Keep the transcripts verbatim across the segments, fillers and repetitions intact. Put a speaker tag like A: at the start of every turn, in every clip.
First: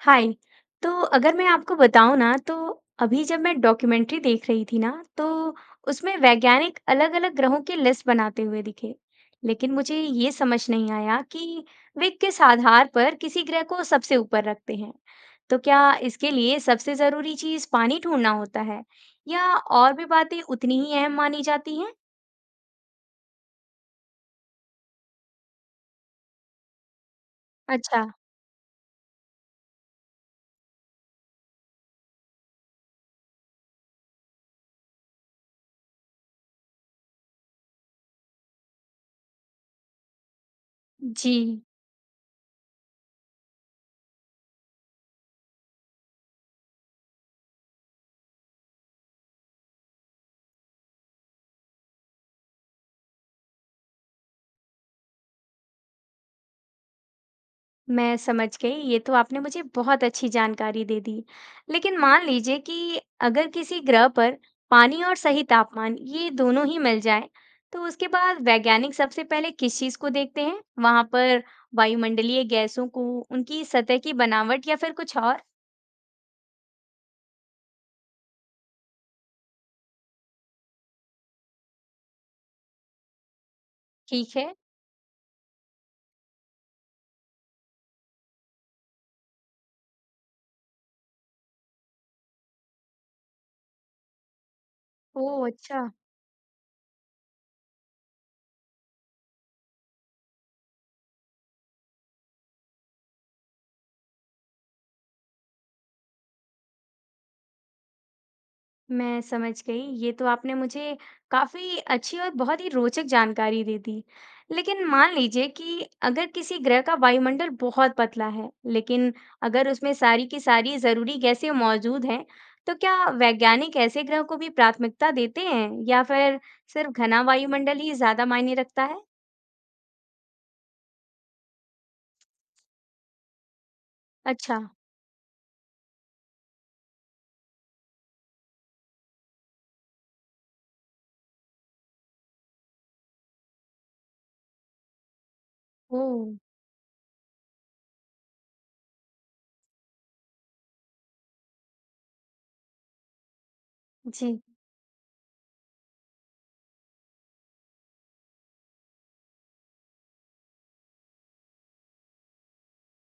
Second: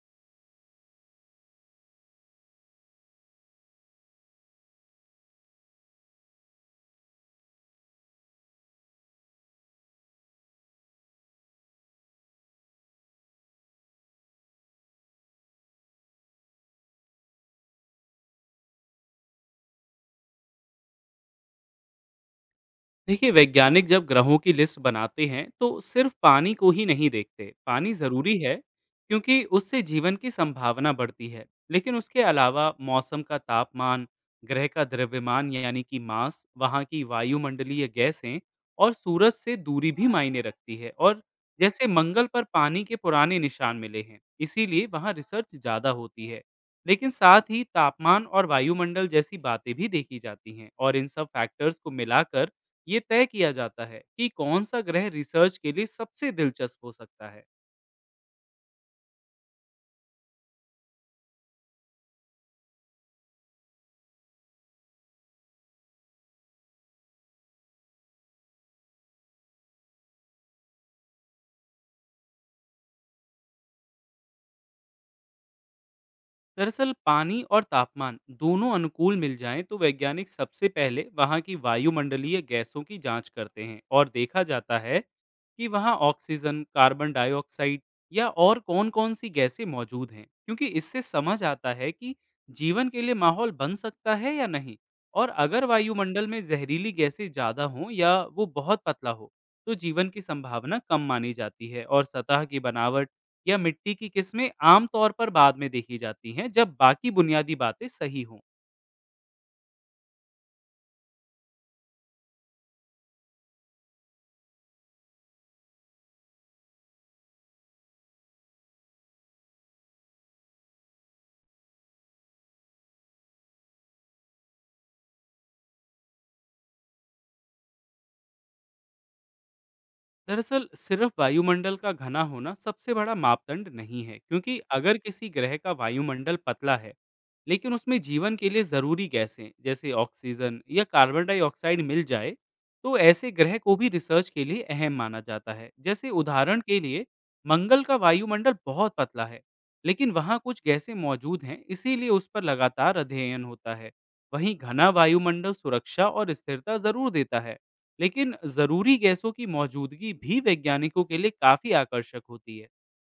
A: हाय। तो अगर मैं आपको बताऊं ना, तो अभी जब मैं डॉक्यूमेंट्री देख रही थी ना, तो उसमें वैज्ञानिक अलग अलग ग्रहों की लिस्ट बनाते हुए दिखे। लेकिन मुझे ये समझ नहीं आया कि वे किस आधार पर किसी ग्रह को सबसे ऊपर रखते हैं। तो क्या इसके लिए सबसे जरूरी चीज पानी ढूंढना होता है, या और भी बातें उतनी ही अहम मानी जाती हैं?
B: देखिए वैज्ञानिक जब ग्रहों की लिस्ट बनाते हैं तो सिर्फ पानी को ही नहीं देखते। पानी
A: अच्छा।
B: ज़रूरी है क्योंकि उससे जीवन की संभावना बढ़ती है। लेकिन उसके अलावा मौसम का तापमान, ग्रह का द्रव्यमान यानी कि मास, वहाँ की वायुमंडलीय गैसें और सूरज से दूरी भी मायने रखती है। और
A: जी।
B: जैसे मंगल पर पानी के पुराने निशान मिले हैं, इसीलिए वहाँ रिसर्च ज़्यादा होती है। लेकिन साथ ही तापमान और वायुमंडल जैसी बातें भी देखी जाती हैं, और इन सब फैक्टर्स को मिलाकर ये तय किया जाता है कि कौन सा ग्रह रिसर्च के लिए सबसे दिलचस्प हो सकता है।
A: मैं समझ गई, ये तो आपने मुझे बहुत अच्छी जानकारी दे दी। लेकिन मान लीजिए कि अगर किसी ग्रह पर पानी और सही तापमान ये दोनों ही मिल जाए, तो उसके बाद वैज्ञानिक सबसे पहले किस चीज को देखते हैं वहां पर? वायुमंडलीय गैसों को, उनकी सतह की बनावट, या फिर कुछ और?
B: दरअसल पानी और तापमान दोनों अनुकूल मिल जाएं तो वैज्ञानिक सबसे पहले वहां की वायुमंडलीय गैसों की जांच करते हैं, और
A: ठीक
B: देखा
A: है।
B: जाता है कि वहां ऑक्सीजन, कार्बन डाइऑक्साइड या और कौन कौन सी गैसें मौजूद हैं, क्योंकि इससे समझ आता है कि जीवन के लिए माहौल बन सकता है या नहीं।
A: ओ
B: और अगर
A: अच्छा।
B: वायुमंडल में जहरीली गैसें ज़्यादा हों या वो बहुत पतला हो तो जीवन की संभावना कम मानी जाती है। और सतह की बनावट या मिट्टी की किस्में आमतौर पर बाद में देखी जाती हैं, जब बाकी बुनियादी बातें सही हों।
A: मैं समझ गई। ये तो आपने मुझे काफ़ी अच्छी और बहुत ही रोचक जानकारी दे दी। लेकिन मान लीजिए कि अगर किसी ग्रह का वायुमंडल बहुत पतला है, लेकिन अगर उसमें सारी की सारी ज़रूरी गैसें मौजूद हैं, तो क्या वैज्ञानिक ऐसे ग्रह को भी प्राथमिकता देते हैं, या फिर सिर्फ घना वायुमंडल ही ज़्यादा मायने रखता है?
B: दरअसल सिर्फ वायुमंडल का घना होना सबसे बड़ा मापदंड नहीं है, क्योंकि
A: अच्छा।
B: अगर किसी ग्रह का वायुमंडल पतला है लेकिन उसमें जीवन के लिए ज़रूरी गैसें जैसे ऑक्सीजन या कार्बन डाइऑक्साइड मिल जाए, तो ऐसे ग्रह को भी रिसर्च के लिए अहम माना जाता है। जैसे
A: ओह!
B: उदाहरण के लिए मंगल का वायुमंडल बहुत पतला है, लेकिन वहाँ कुछ गैसें मौजूद हैं, इसीलिए उस पर लगातार अध्ययन होता है।
A: जी।
B: वहीं घना वायुमंडल सुरक्षा और स्थिरता ज़रूर देता है, लेकिन ज़रूरी गैसों की मौजूदगी भी वैज्ञानिकों के लिए काफ़ी आकर्षक होती है।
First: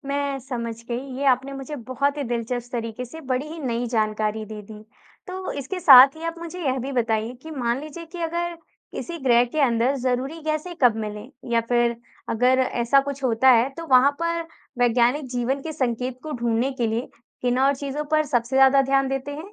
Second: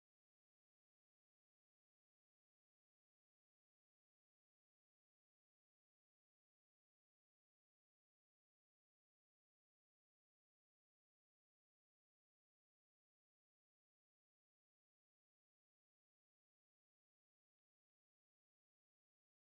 A: मैं समझ गई, ये आपने मुझे बहुत ही दिलचस्प तरीके से बड़ी ही नई जानकारी दे दी। तो इसके साथ ही आप मुझे यह भी बताइए कि मान लीजिए कि अगर किसी ग्रह के अंदर जरूरी गैसें कब मिलें, या फिर अगर ऐसा कुछ होता है तो वहां पर वैज्ञानिक जीवन के संकेत को ढूंढने के लिए किन और चीजों पर सबसे ज्यादा ध्यान देते हैं?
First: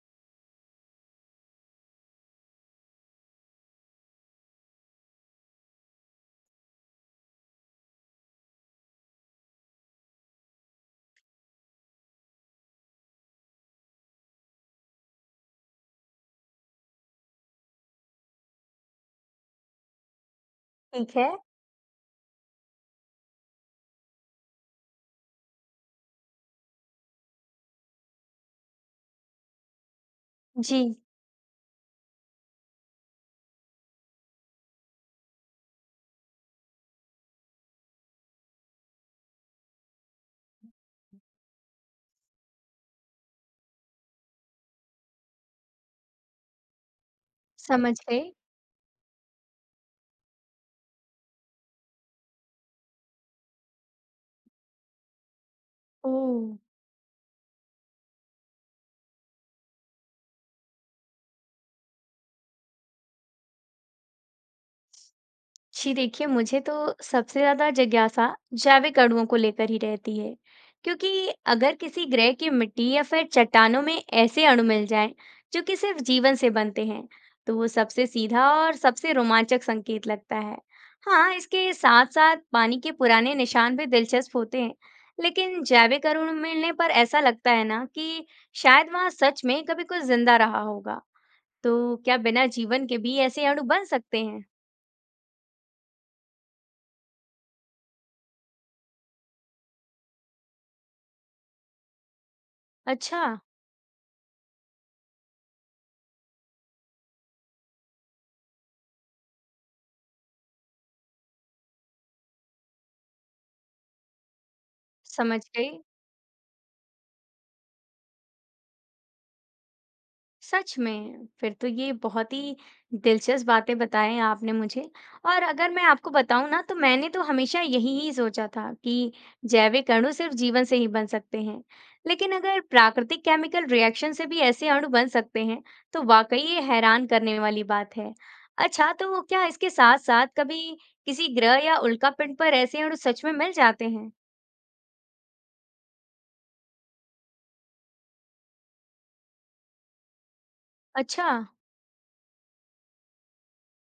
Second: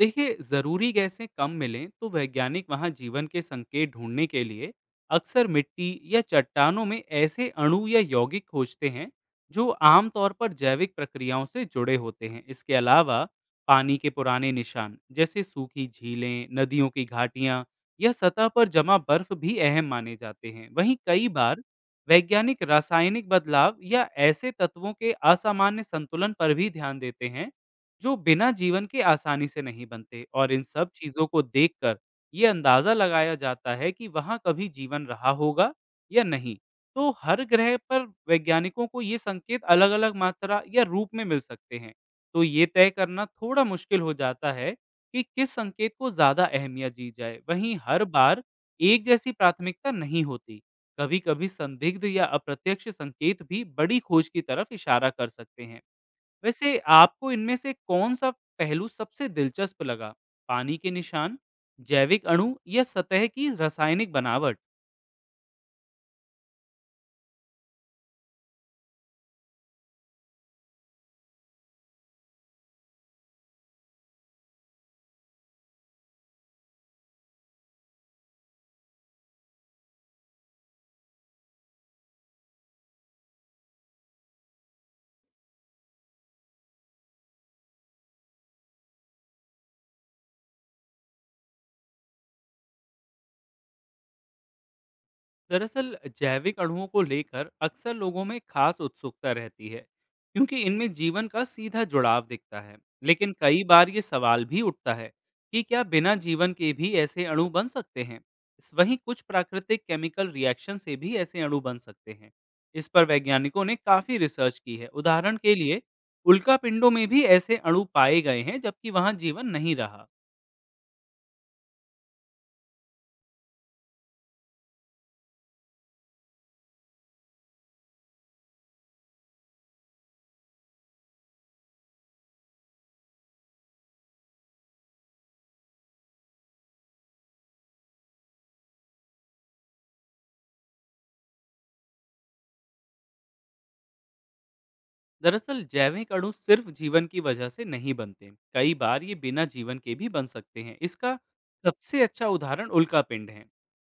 B: देखिए जरूरी गैसें कम मिलें तो वैज्ञानिक वहां जीवन के संकेत ढूंढने के लिए अक्सर मिट्टी या चट्टानों में ऐसे अणु या यौगिक खोजते हैं जो आमतौर पर जैविक प्रक्रियाओं से जुड़े होते हैं। इसके अलावा पानी के पुराने निशान जैसे सूखी झीलें, नदियों की घाटियां या सतह पर जमा बर्फ भी अहम माने जाते हैं। वहीं
A: ठीक
B: कई
A: है।
B: बार वैज्ञानिक रासायनिक बदलाव या ऐसे तत्वों के असामान्य संतुलन पर भी ध्यान देते हैं जो बिना जीवन के आसानी से नहीं बनते। और इन
A: जी।
B: सब चीज़ों को देखकर ये अंदाज़ा लगाया जाता है कि वहाँ कभी जीवन रहा होगा या नहीं। तो हर ग्रह पर वैज्ञानिकों को ये संकेत अलग-अलग मात्रा या रूप में मिल सकते हैं। तो ये तय करना थोड़ा मुश्किल हो जाता है कि किस संकेत को ज़्यादा अहमियत दी जाए। वहीं
A: समझ
B: हर
A: गई।
B: बार एक जैसी प्राथमिकता नहीं होती। कभी-कभी संदिग्ध या अप्रत्यक्ष संकेत भी बड़ी खोज की तरफ इशारा कर सकते हैं।
A: ओ।
B: वैसे आपको इनमें से कौन-सा पहलू सबसे दिलचस्प लगा? पानी के निशान, जैविक अणु या सतह की रासायनिक बनावट?
A: जी देखिए, मुझे तो सबसे ज्यादा जिज्ञासा जैविक अणुओं को लेकर ही रहती है, क्योंकि अगर किसी ग्रह की मिट्टी या फिर चट्टानों में ऐसे अणु मिल जाएं जो कि सिर्फ जीवन से बनते हैं, तो वो सबसे सीधा और सबसे रोमांचक संकेत लगता है। हाँ, इसके साथ साथ पानी के पुराने निशान भी दिलचस्प होते हैं, लेकिन जैविक अणु मिलने पर ऐसा लगता है ना कि शायद वहां सच में कभी कुछ जिंदा रहा होगा। तो क्या बिना जीवन के भी ऐसे अणु बन सकते हैं?
B: दरअसल जैविक अणुओं को लेकर अक्सर लोगों में खास उत्सुकता रहती है, क्योंकि इनमें जीवन का सीधा जुड़ाव दिखता है।
A: अच्छा।
B: लेकिन कई बार ये सवाल भी उठता है कि क्या बिना जीवन के भी ऐसे अणु बन सकते हैं। इस- वहीं कुछ प्राकृतिक केमिकल रिएक्शन से भी ऐसे अणु बन सकते हैं। इस पर वैज्ञानिकों ने काफी रिसर्च की है। उदाहरण
A: समझ
B: के
A: गई।
B: लिए उल्का पिंडों में भी ऐसे अणु पाए गए हैं, जबकि वहां जीवन नहीं रहा।
A: सच में! फिर तो ये बहुत ही दिलचस्प बातें बताएँ आपने मुझे। और अगर मैं आपको बताऊँ ना, तो मैंने तो हमेशा यही ही सोचा था कि जैविक अणु सिर्फ़ जीवन से ही बन सकते हैं। लेकिन अगर प्राकृतिक केमिकल रिएक्शन से भी ऐसे अणु बन सकते हैं, तो वाक़ई ये हैरान करने वाली बात है। अच्छा, तो क्या इसके साथ-साथ कभी किसी ग्रह या उल्कापिंड पर ऐसे अणु सच में मिल जाते हैं?
B: दरअसल जैविक अणु सिर्फ जीवन की वजह से नहीं बनते, कई बार ये बिना जीवन के भी बन सकते हैं। इसका
A: अच्छा।
B: सबसे अच्छा उदाहरण उल्का पिंड है,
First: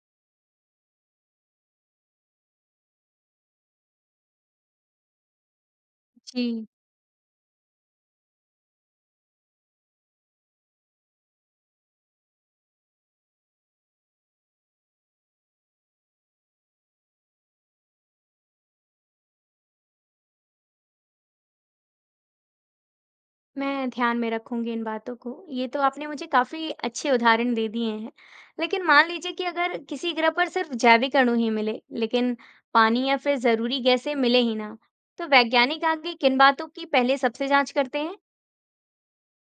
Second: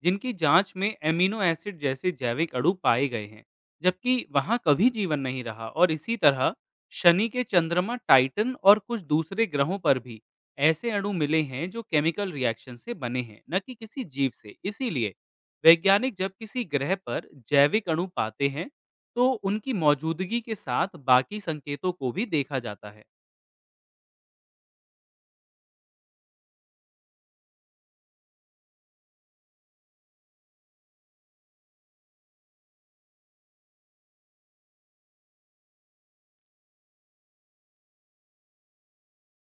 B: जिनकी जांच में एमिनो एसिड जैसे जैविक अणु पाए गए हैं, जबकि वहां कभी जीवन नहीं रहा। और इसी तरह
A: जी।
B: शनि के चंद्रमा टाइटन और कुछ दूसरे ग्रहों पर भी ऐसे अणु मिले हैं जो केमिकल रिएक्शन से बने हैं, न कि किसी जीव से। इसीलिए वैज्ञानिक जब किसी ग्रह पर जैविक अणु पाते हैं तो उनकी मौजूदगी के साथ बाकी संकेतों को भी देखा जाता है।
A: मैं ध्यान में रखूंगी इन बातों को। ये तो आपने मुझे काफी अच्छे उदाहरण दे दिए हैं। लेकिन मान लीजिए कि अगर किसी ग्रह पर सिर्फ जैविक अणु ही मिले, लेकिन पानी या फिर जरूरी गैसें मिले ही ना, तो वैज्ञानिक आगे किन बातों की पहले सबसे जांच करते हैं?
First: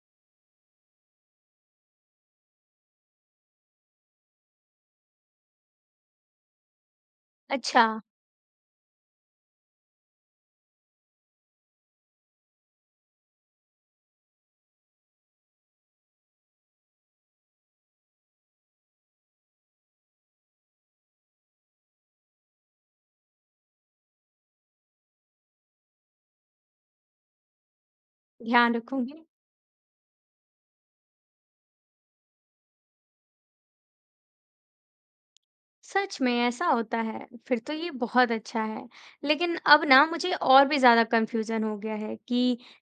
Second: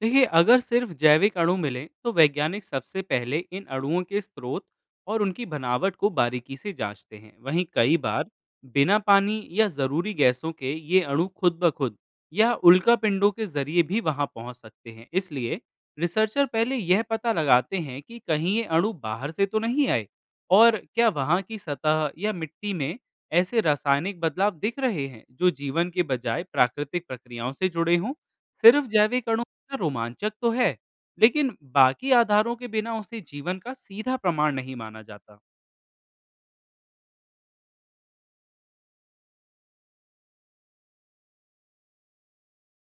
B: देखिए अगर सिर्फ जैविक अणु मिले तो वैज्ञानिक सबसे पहले इन अणुओं के स्रोत और उनकी बनावट को बारीकी से जांचते हैं। वहीं
A: अच्छा।
B: कई बार बिना पानी या जरूरी गैसों के ये अणु खुद ब खुद या उल्कापिंडों के जरिए भी वहां पहुंच सकते हैं, इसलिए रिसर्चर पहले यह पता लगाते हैं कि कहीं ये अणु बाहर से तो नहीं आए। और क्या वहां की सतह या मिट्टी में ऐसे रासायनिक बदलाव दिख रहे हैं जो जीवन के बजाय प्राकृतिक प्रक्रियाओं से जुड़े हों।
A: ध्यान
B: सिर्फ
A: रखूंगी।
B: जैविक अणु कितना रोमांचक तो है, लेकिन बाकी आधारों के बिना उसे जीवन का सीधा प्रमाण नहीं माना जाता।
A: सच में ऐसा होता है? फिर तो ये बहुत अच्छा है। लेकिन अब ना मुझे और भी ज्यादा कंफ्यूजन हो गया है कि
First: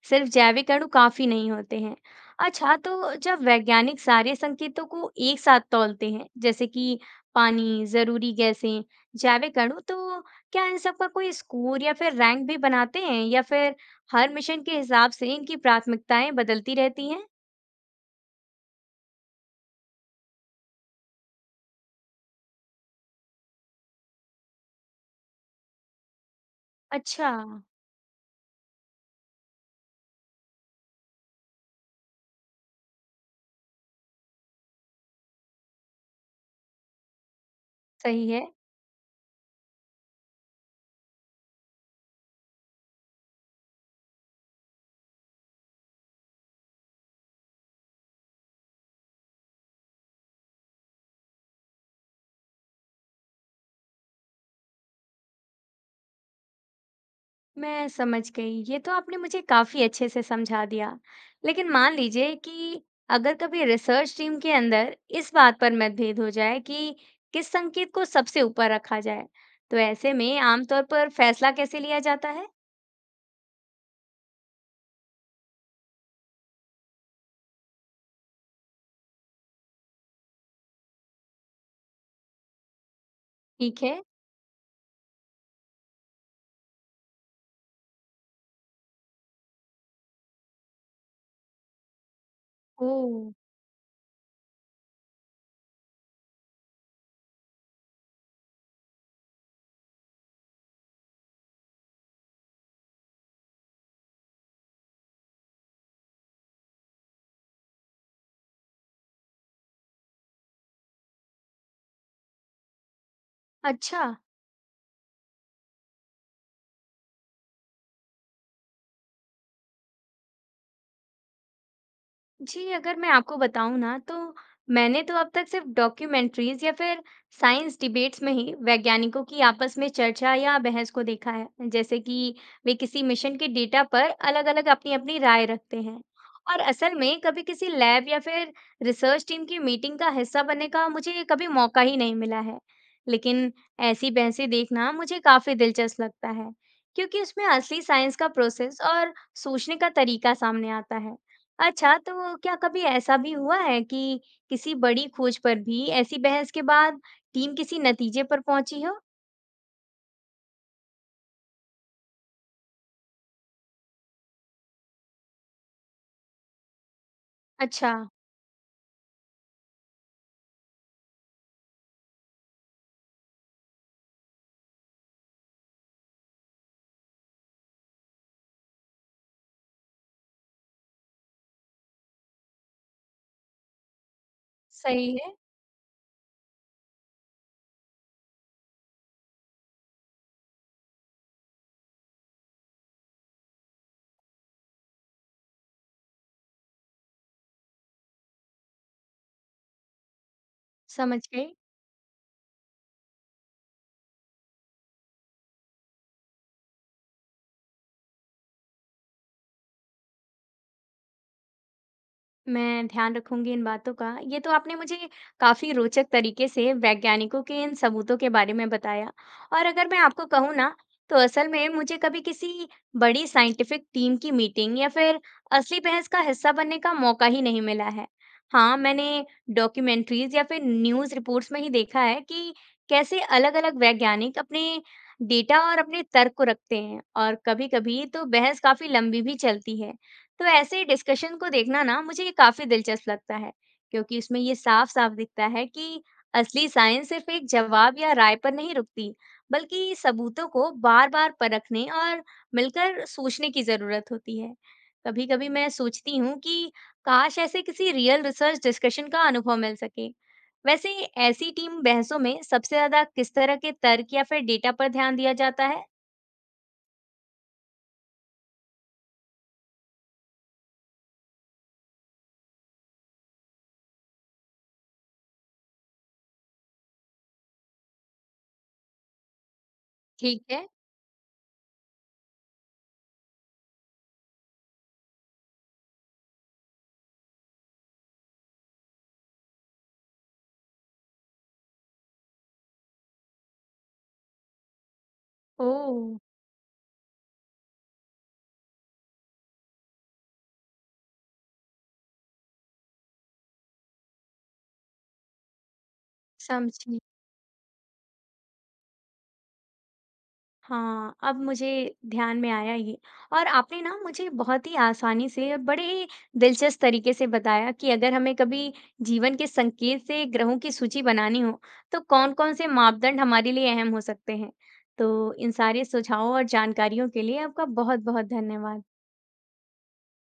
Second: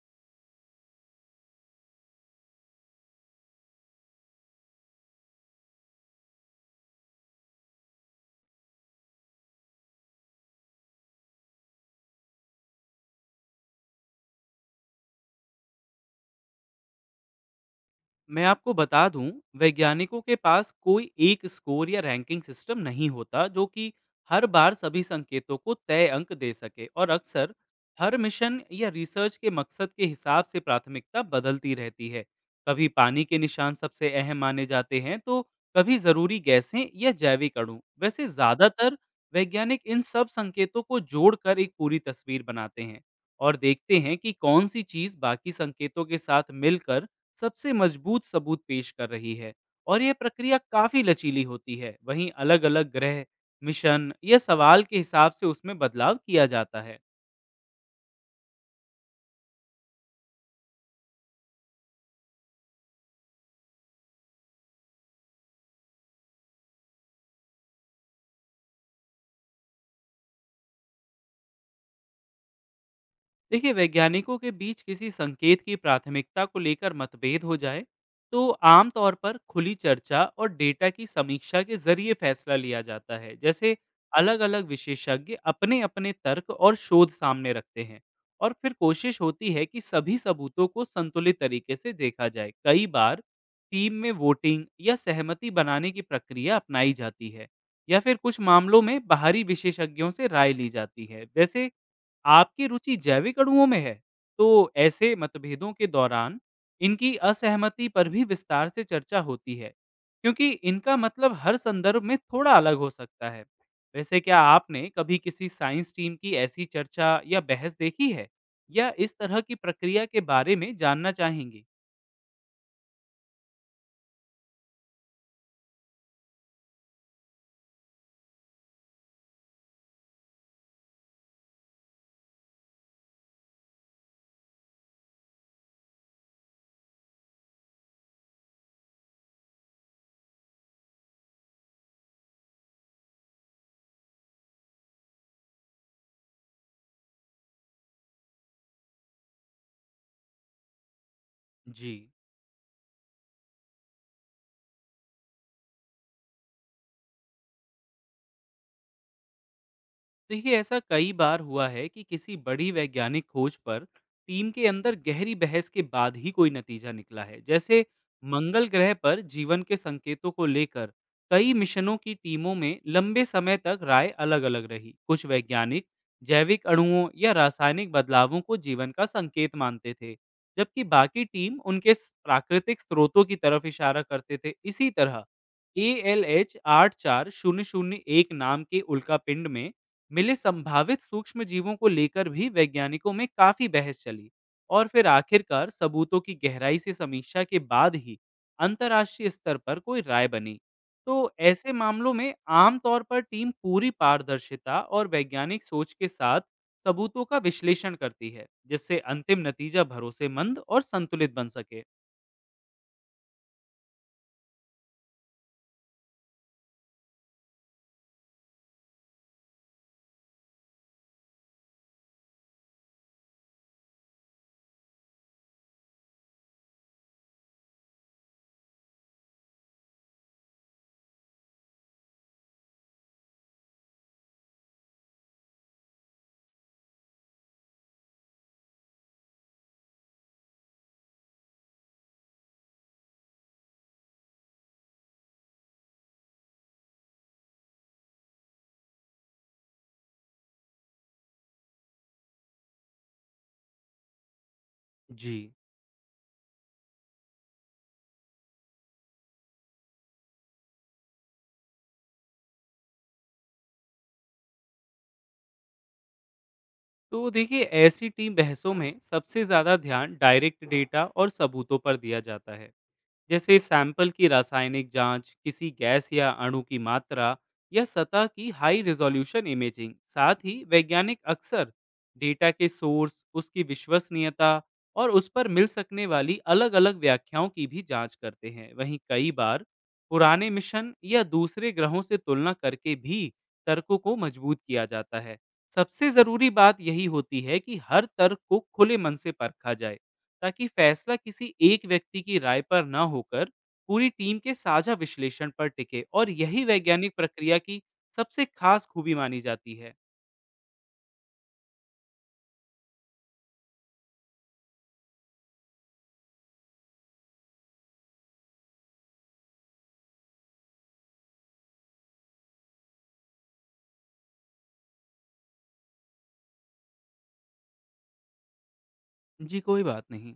A: सिर्फ जैविक अणु काफी नहीं होते हैं। अच्छा, तो जब वैज्ञानिक सारे संकेतों को एक साथ तौलते हैं, जैसे कि पानी, जरूरी गैसें, जैविक अणु, तो क्या इन सब का कोई स्कोर या फिर रैंक भी बनाते हैं, या फिर हर मिशन के हिसाब से इनकी प्राथमिकताएं बदलती रहती हैं?
B: मैं आपको बता दूं, वैज्ञानिकों के पास कोई एक स्कोर या रैंकिंग सिस्टम नहीं होता जो कि हर बार सभी संकेतों को तय अंक दे सके। और
A: अच्छा।
B: अक्सर हर मिशन या रिसर्च के मकसद के हिसाब से प्राथमिकता बदलती रहती है। कभी पानी के निशान सबसे अहम माने जाते हैं, तो कभी जरूरी गैसें या जैविक अणु। वैसे
A: सही है।
B: ज्यादातर वैज्ञानिक इन सब संकेतों को जोड़कर एक पूरी तस्वीर बनाते हैं और देखते हैं कि कौन सी चीज बाकी संकेतों के साथ मिलकर सबसे मजबूत सबूत पेश कर रही है। और यह प्रक्रिया काफ़ी लचीली होती है। वहीं अलग-अलग ग्रह, मिशन या सवाल के हिसाब से उसमें बदलाव किया जाता है।
A: मैं समझ गई, ये तो आपने मुझे काफी अच्छे से समझा दिया। लेकिन मान लीजिए कि अगर कभी रिसर्च टीम के अंदर इस बात पर मतभेद हो जाए कि किस संकेत को सबसे ऊपर रखा जाए, तो ऐसे में आमतौर पर फैसला कैसे लिया जाता है?
B: देखिए वैज्ञानिकों के बीच किसी संकेत की प्राथमिकता को लेकर मतभेद हो जाए, तो आमतौर पर खुली चर्चा और डेटा की समीक्षा के जरिए फैसला लिया जाता है। जैसे
A: ठीक है।
B: अलग अलग विशेषज्ञ अपने अपने तर्क और शोध सामने रखते हैं, और फिर कोशिश होती है कि सभी सबूतों को संतुलित तरीके से देखा जाए। कई
A: ओ।
B: बार टीम में वोटिंग या सहमति बनाने की प्रक्रिया अपनाई जाती है, या फिर कुछ मामलों में बाहरी विशेषज्ञों से राय ली जाती है। वैसे आपकी रुचि जैविक अणुओं में है, तो ऐसे मतभेदों के दौरान इनकी असहमति पर भी विस्तार से चर्चा होती है, क्योंकि इनका मतलब हर संदर्भ में थोड़ा अलग हो सकता है।
A: अच्छा।
B: वैसे क्या आपने कभी किसी साइंस टीम की ऐसी चर्चा या बहस देखी है, या इस तरह की प्रक्रिया के बारे में जानना चाहेंगी?
A: जी, अगर मैं आपको बताऊँ ना, तो मैंने तो अब तक सिर्फ़ डॉक्यूमेंट्रीज़ या फिर साइंस डिबेट्स में ही वैज्ञानिकों की आपस में चर्चा या बहस को देखा है। जैसे कि वे किसी मिशन के डेटा पर अलग-अलग अपनी-अपनी राय रखते हैं। और असल में कभी किसी लैब या फिर रिसर्च टीम की मीटिंग का हिस्सा बनने का मुझे कभी मौका ही नहीं मिला है। लेकिन ऐसी बहसें देखना मुझे काफ़ी दिलचस्प लगता है, क्योंकि उसमें असली साइंस का प्रोसेस और सोचने का तरीका सामने आता है।
B: जी,
A: अच्छा, तो क्या कभी ऐसा भी हुआ है कि किसी बड़ी खोज पर भी ऐसी बहस के बाद टीम किसी नतीजे पर पहुंची हो?
B: देखिए ऐसा कई बार हुआ है कि किसी बड़ी वैज्ञानिक खोज पर टीम के अंदर गहरी बहस के बाद ही कोई नतीजा निकला है। जैसे
A: अच्छा।
B: मंगल ग्रह पर जीवन के संकेतों को लेकर कई मिशनों की टीमों में लंबे समय तक राय अलग अलग रही। कुछ वैज्ञानिक जैविक अणुओं या रासायनिक बदलावों को जीवन का संकेत मानते थे, जबकि बाकी टीम उनके स- प्राकृतिक स्रोतों की तरफ इशारा करते थे। इसी
A: सही
B: तरह
A: है।
B: ए एल एच आठ चार शून्य शून्य एक नाम के उल्का पिंड में मिले संभावित सूक्ष्म जीवों को लेकर भी वैज्ञानिकों में काफी बहस चली, और फिर आखिरकार सबूतों की गहराई से समीक्षा के बाद ही अंतर्राष्ट्रीय स्तर पर कोई राय बनी। तो
A: समझ गई।
B: ऐसे मामलों में आमतौर पर टीम पूरी पारदर्शिता और वैज्ञानिक सोच के साथ सबूतों का विश्लेषण करती है, जिससे अंतिम नतीजा भरोसेमंद और संतुलित बन सके।
A: मैं ध्यान रखूंगी इन बातों का। ये तो आपने मुझे काफी रोचक तरीके से वैज्ञानिकों के इन सबूतों के बारे में बताया। और अगर मैं आपको कहूँ ना, तो असल में मुझे कभी किसी बड़ी साइंटिफिक टीम की मीटिंग या फिर असली बहस का हिस्सा बनने का मौका ही नहीं मिला है। हाँ, मैंने डॉक्यूमेंट्रीज या फिर न्यूज़ रिपोर्ट्स में ही देखा है कि कैसे अलग-अलग वैज्ञानिक अपने डेटा और अपने तर्क को रखते हैं, और कभी-कभी तो बहस काफी लंबी भी चलती है। तो ऐसे डिस्कशन को देखना ना मुझे ये काफी दिलचस्प लगता है, क्योंकि इसमें ये साफ साफ दिखता है कि असली साइंस सिर्फ एक जवाब या राय पर नहीं रुकती, बल्कि सबूतों को बार बार परखने और मिलकर सोचने की जरूरत होती है। कभी कभी
B: जी,
A: मैं सोचती हूँ कि काश ऐसे किसी रियल रिसर्च डिस्कशन का अनुभव मिल सके। वैसे, ऐसी टीम बहसों में सबसे ज्यादा किस तरह के तर्क या फिर डेटा पर ध्यान दिया जाता है?
B: तो देखिए ऐसी टीम बहसों में सबसे ज्यादा ध्यान डायरेक्ट डेटा और सबूतों पर दिया जाता है, जैसे सैंपल की रासायनिक जांच, किसी गैस या अणु की मात्रा या सतह की हाई रिजोल्यूशन इमेजिंग। साथ
A: ठीक
B: ही
A: है।
B: वैज्ञानिक अक्सर डेटा के सोर्स, उसकी विश्वसनीयता और उस पर मिल सकने वाली अलग-अलग व्याख्याओं की भी जांच करते हैं। वहीं कई बार पुराने मिशन या दूसरे ग्रहों से तुलना करके भी तर्कों को मजबूत किया जाता है।
A: ओह।
B: सबसे जरूरी बात यही होती है कि हर तर्क को खुले मन से परखा जाए, ताकि फैसला किसी एक व्यक्ति की राय पर न होकर पूरी टीम के साझा विश्लेषण पर टिके। और यही
A: समझी।
B: वैज्ञानिक प्रक्रिया की सबसे खास खूबी मानी जाती है।
A: हाँ, अब मुझे ध्यान में आया ये। और आपने ना मुझे बहुत ही आसानी से और बड़े ही दिलचस्प तरीके से बताया कि अगर हमें कभी जीवन के संकेत से ग्रहों की सूची बनानी हो, तो कौन-कौन से मापदंड हमारे लिए अहम हो सकते हैं। तो इन सारे सुझावों और जानकारियों के लिए आपका बहुत-बहुत धन्यवाद।
B: जी कोई बात नहीं।